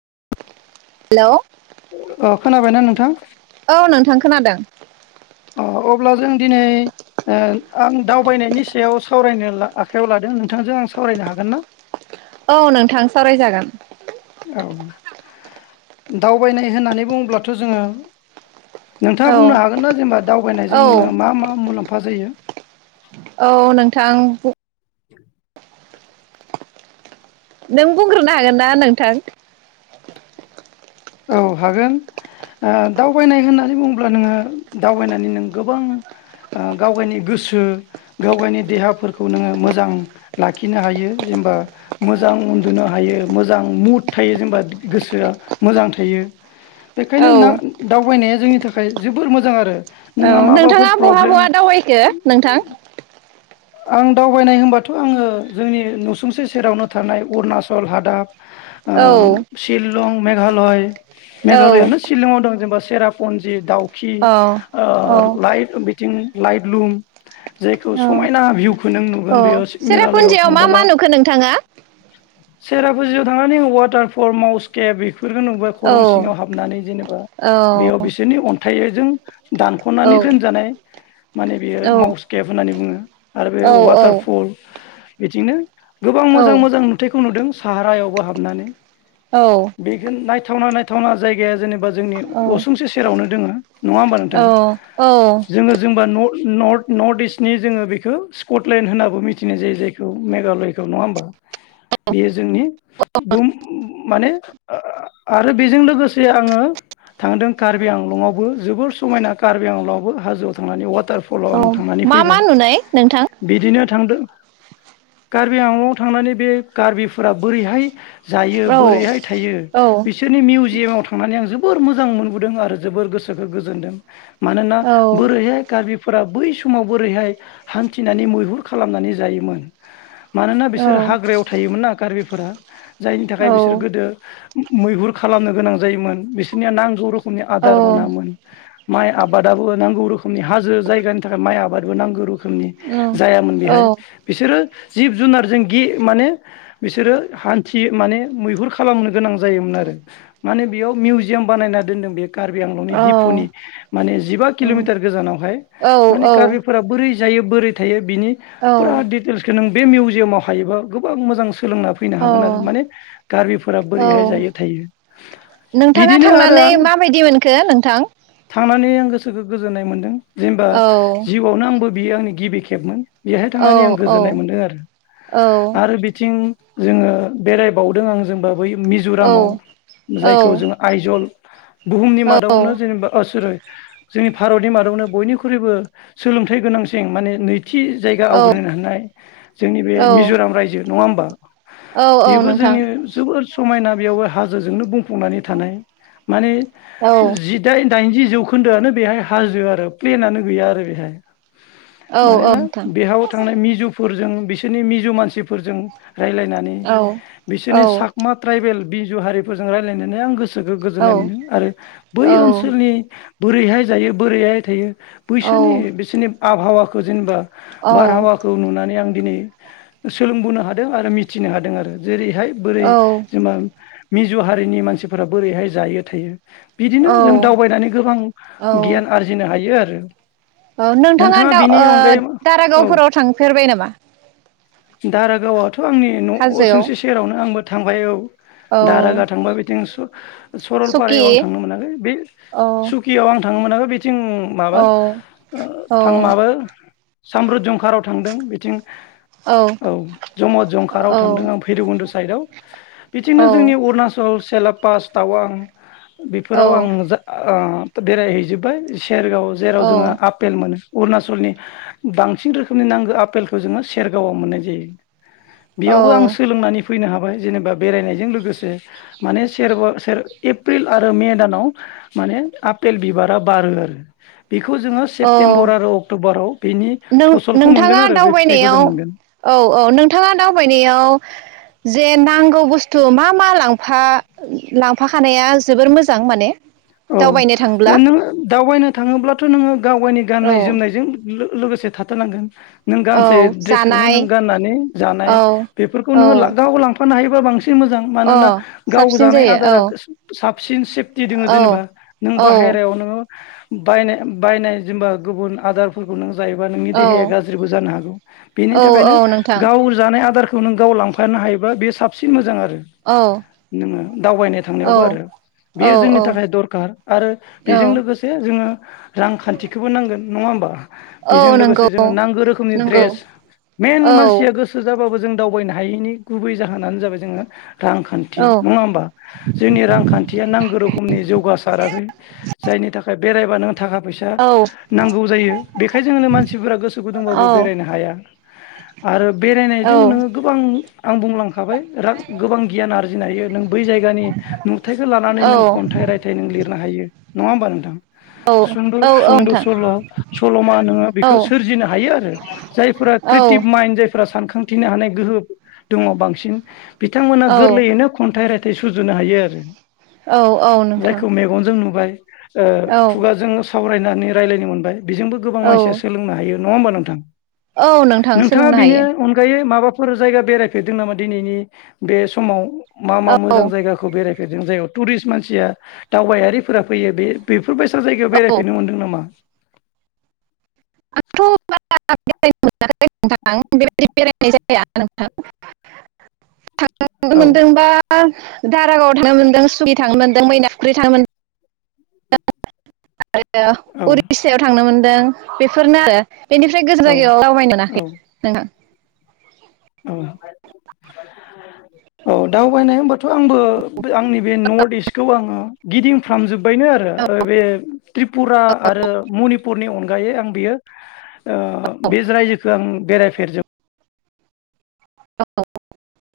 [unintelligible] अ खोनाबायना नोंथ थां औ नोंथां [unintelligible] अ अब्ला जों दिनै ओ आं दावबायनायनि सायाव सावरायनो ला आखायाव लादों नोंथांजों आं सावरायनो हागोन ना? औ नोंथां सावरायजागोन औ दावबायनाय होननानै बुङोब्लाथ' जोङो नोंथांङा औ बुंनो हागोन ना जेनेबा दावबायनायजों औ नोंङो मा मा मुलाम्फा फा जायो औ नोंथां । नों बुंग्रोनो हागोनना नोंथां? औ हागोन ओ दावबायनाय होननानै बुङोब्ला नोंङो दावबायनानै नों गोबां ओ गावगायनि गोसो गावगायनि देहाफोरखौ नोंङो मोजां लाखिनो हायो जेनेबा मोजां उन्दुनो हायो मोजां मुद थायो जेनेबा गोसोआ मोजां थायो । बेखायनो औ ना दावबायनाया जोंनि थाखाय जोबोर मोजां आरो । औ नोंथांङा बहा बहा दावबायखो नोंथां? आं दावबायनाय होनबाथ' आंङो जोंनि नुसुंसे सेरावनो थानाय अरुणाचल हादाब । औ ओ शिलं । मेघालय । मेघालयानो औ शिलंआव दं जेनेबा । सेराफनजि दाउ खि औ ओ लाइ लाइट लुम जायखौ औ समा भिउखौ नों नुगोन औ बेयाव सि नों मेगालयाव सेरापुन्जियाव मा मा थांबोला नुखो नोंथाङा सेरापुजियाव थांनानै वाटार फर माउसकेप बेखौ बेफोरखौ नुबाय औ खरं सिङाव हाबनानै जेनेबा औ बेयाव बिसोननि अन थायो जों । औ दानखनानै दोनजानाय माने बेयो औ मसकेब होननानै बुङो। आरो बे औ वाटारफल बिथिंनो गोबां मोजां मोजां नुथायखौ नुदों । साहारायावबो हाबनानै औ । बेखौ नायथावना नाय थावना जायगाया जेनब बा जोंनि असुंसे सेरावनो दोङो । नङा होमबा नोंथां औ औ जोङो जोंबा न नर्थ नर्थ इस्टनि जोङो बि बेखौ स्कटलेण्ड होनाबो मिथिनाय जायो जायखौ मेघालयखौ नङा होमबा बेयो जोंनि दुम माने आरो बेजों लोगोसे आङो थांदों कार्बि आंलंआवबो जोबोर समायना कार्बि आंलंआवबो हाजोआव थांनानै वाटारफलाव औ आं मा मा नुनाय? नोंथां । थांदो कार्बि आलं आव थांनानै बे कार्बिफोरा बोरैहाय जायो औ बोरैहाय थायो औ बिसोरनि मिउजियामाव था थांनानै आं जोबोर मोजां मोनबोदों आरो जोबोर गोसोखौ गोजोनदों । मानोना औ बोरैहाय कार्बि फोरा बै समाव बोरैहाय हान्थिनानै मैहुर खालामनानै जायोमोन मानोना बिसोरो औ हाग्रायाव थायोमोन ना कार्बिफोरा जायनि औ थाखाय बिसोर गोदो मैहुर खालामनो गोनां जायोमोन बिसोरनिया नांगौ रोखोमनि आदार मोनामोन माइ आबादाबो नांगौ रोखोमनि हाजो जायगानि थाखाय माइ आबादबो नांगौ रोखोम रोखोमनि जायामोन बेहाय बिसोरो जिब जुनारजों गि माने बिसोरो हान्थि माने मैहुर खालामनो गोनां जायोमोन आरो माने बेयाव मिउजियाम बानायना दोनदों बे कार्बि आंलंनि दिफुनि माने जिबा किल मिटार गोजानाव। फाय औ माने कार्बिफोरा बोरै जायो बोरै थायो । बिनि औ फुरा दि [unintelligible] खौ नों बे मिउजियामाव हायोबा गोबां मोजां सोलोंना फैनो औ हागोन आरो माने गारबिफोरा बोरैहाय औ जायो थायो नोंथाङा बिदिनो आरो थांनानै आं माबायदि मोनखो नोंथां? सोखो गोजोन्नाय मोन्दों । जेनेबा औ जिउआवनो आंबो बियो आंनि गिबि खेबमोन। बेहाय औ थांनानै आं गोजोननाय औ मोनदों आरो औ आरो बिथिं जोङो बेरायबावदों आं जोंबा बै औ मिजुरामाव औ जायखौ जेङो आयजल बुहुमनि मादावनो जेनेबा अ सरि जोंनि भारतनि मादावनो बयनिख्रुइबो सोलोंथाइ गोनांसि थिं माने नै थि जायगा औ आवग्रिहोनो हानाय जोंनि बे मिजुराम रायजो नङा होमबा? औ बेबो नोंथां जोंनि जोबोद समायना बेयावबो हाजोजोंनो बुंफुंनानै थानाय माने औ जिदाइन दाइनजि जौखोन्दोआनो बेहाय हाजो आरो प्लेनानो गैया आरो बेहाय। औ औ मानोना नोंथां बेहाव थांनाय मिजुफोरजों बिसो नि मिजु मानसिफो फोरजों रायलायनानै औ औ बिसोरनि सकमा ट्राइबेल बिजु हारिफोरजों रायलायनानै आं गोसो गोसोखौ गोजोननाय मोनदों आरो बै औ ओनसोलनि बोरैहाय जायो बोरैहाय थायो बैसोनि औ बिसोरनि आबहावाखौ जेनेबा बारहावाखौ नुनानै आं दिनै सोलोंबोनो हादों आरो मिथिनो हादों आरो। जेरैहाय बोरै औ जेनबा मिजु हारिनि मानसिफोरा बोरैहाय जायो थायो बिदिनो जों दावबायनानै गोबां गियान औ आरजिनो हायो आरो। आरो नोंथाङा दा-दारागावफोराव थांफेरबाय नामा? दारागावाव थ आंनि न हाजोआव उसुंसे सेरावनो आंबो थांबाय औ। औ दारागा थांबा बिथिं सुकि सरलपारायाव आं थांनो मोनाखै बे औ सुकियाव आं थांनो मोनाखै जों माबा औ औ थांबाबो साम्रुद जुंखाराराव थांदों बिथिं औ जमद जंखाराराव औ थांदों आं भैरबुन्द साइदाव। बिथिंनो औ जोंनि अरुणाचल सेलाप पास टावां बेफोराव आं जा आं बेरायहैजोबबाय। सेरगाव जेराव जोङो औ आफपेल मोनो। अरुणाचलनि बांसिन रोखोमनि नांगौ आफेलखौ जोङो सेरगावआव मोननाय जायो। बेयावबो आं औ सोलोंनानै फैनो हाबाय जेनेबा बेरायनायजों लोगोसे माने सेरगाव एप्रिल आरो मे दानाव माने आफपेल बिबारा बारो आरो बेखौ जोङो औ सेप्तेम्बरा बार आव नों नोंथाङा दावबायनायाव जों मोनगोन औ औ नोंथाङा दावबायनायाव जे नांगौ बुस्थु मा मा लांफा लांफाखानाया जोबोर मोजां माने? औ दावबायनो थांब्ला नोङो दावबायनो थाङोब्लाथ नोङो गाव गावनि गाननाय औ जोमनायजों लोगोसे थाथारनांगोन। नों औ गानसे दड्रेसखौनो जानाय नों गाननानै जानाय औ बेफोरखौ औ नोङो गाव लांथ फाननो हायोब बांसिन मोजां अ मानोना गाव साबसिन जानाय जायो आदारा औ साबसिन सेफटि दङ औ जेनेबा नों औ बाहेरायावनो बायनाय बायनाय जेनबा गुबुन आदारफोरखौ नों जायोबा नोंनि औ देहाया गाज्रिबो जानो हागौ बेनि औ थाखायनो औ नोंथां गाव जानाय आदार नों गाव लांफानो हायोबा बे साबसिन मोजां आरो औ नोङो दावबायनाय थांनायावबो आरो बे औ जोंनि औ थाखाय दरखार आरो औ बेजों लोगोसे जोङो रांखान्थिखौबो नांगोन नङा होमबा? बेजों औ लोगोसे नंगौ जोङो नांगौ रोखोमनि नंगौ ड्रेस मेइन औ मानसिया गोसो जाबाबो जों दावबायनो हायैनि गुबै जाहोनानो जाबाय जोङो औ रांखान्थि नङा होमबा जोंनि रांखान्थिया नांगौ रोखोम नि जौगासाराखै जायनि थाखाय बेरायबानो थाखा फैसा औ नांगौ जायो बेखाय जोनो मानसिफोरा गोसो गुदुंबाबो बेरायनो हाया आरो बेरायनायजों औ नोङो गोबां आं बुंलांखाबाय गोबां गियान आरजिनो हायो नों बै जायगानि नुथायखौ लानानै नों औ खन्थाइ रायथाइ नों लिरनो हायो। नंङा होनबा नों नोंथां? औ सुंद औ सुंद नोंथां सल सलमा नोङो बेखौ औ सोरजिनो हायो आरो जायफोरा औ क्रियेटिभ माइन्ड जायफोरा सानखां हानथिनो हानाय गोहो दङ बांसिन बिथांमोना औ गोरलैयैनो खन्थाइ राय थाय सुजुनो हायो आरो औ औ नोंथां जायखौ मेगनजों नुबाय ओ औ खुगाजों सावरायनानै रायज्लायनो मोनबाय बेजोंबो गोबां मानसिया औ सोलोंनो हायो। नङा होमबा नोंथां औ नोंथां नोंथाङा सोलोंनो बेनि हायो अनगायै माबा माफोर जायगा बेरायफेरदों नामा दिनैनि बे समाव मा मा मोजां औ जायगाखौ बेराय गोजान जागा टुरिस्ट मानसिया दावबायारिफोरा फैयो बे-बेफो [unintelligible] बेसजायगायाव औ बेरायफैनो मोनदों नामा? आंथ' बारा बेरायनो नोंथां बेबायदि बेरायनाय जाया नोंथां थांनो औ मोनदोंबा दारागावआव थांनो मोनदों सुकि थांनो मोनदों मैनाखफुख्रि थांनो मोनदों। आरो औ उरिसायाव थांनोमोन बेफोरनो आरो बेनिफ्राय गोजान औ जायगायाव दावबायनो औ मोनाखै नोंथां औ औ दावबायनाय होनबाथ आंबो आंनि बे नर्थ इस्टखौ आङो गिदिंफ्राम जोब बायनो आरो बे त्रिपुरा आरो मनिपुरनि अनगायै आं बियो अ बे रायजोखौ आं बेरायफेरजोब [inaudible]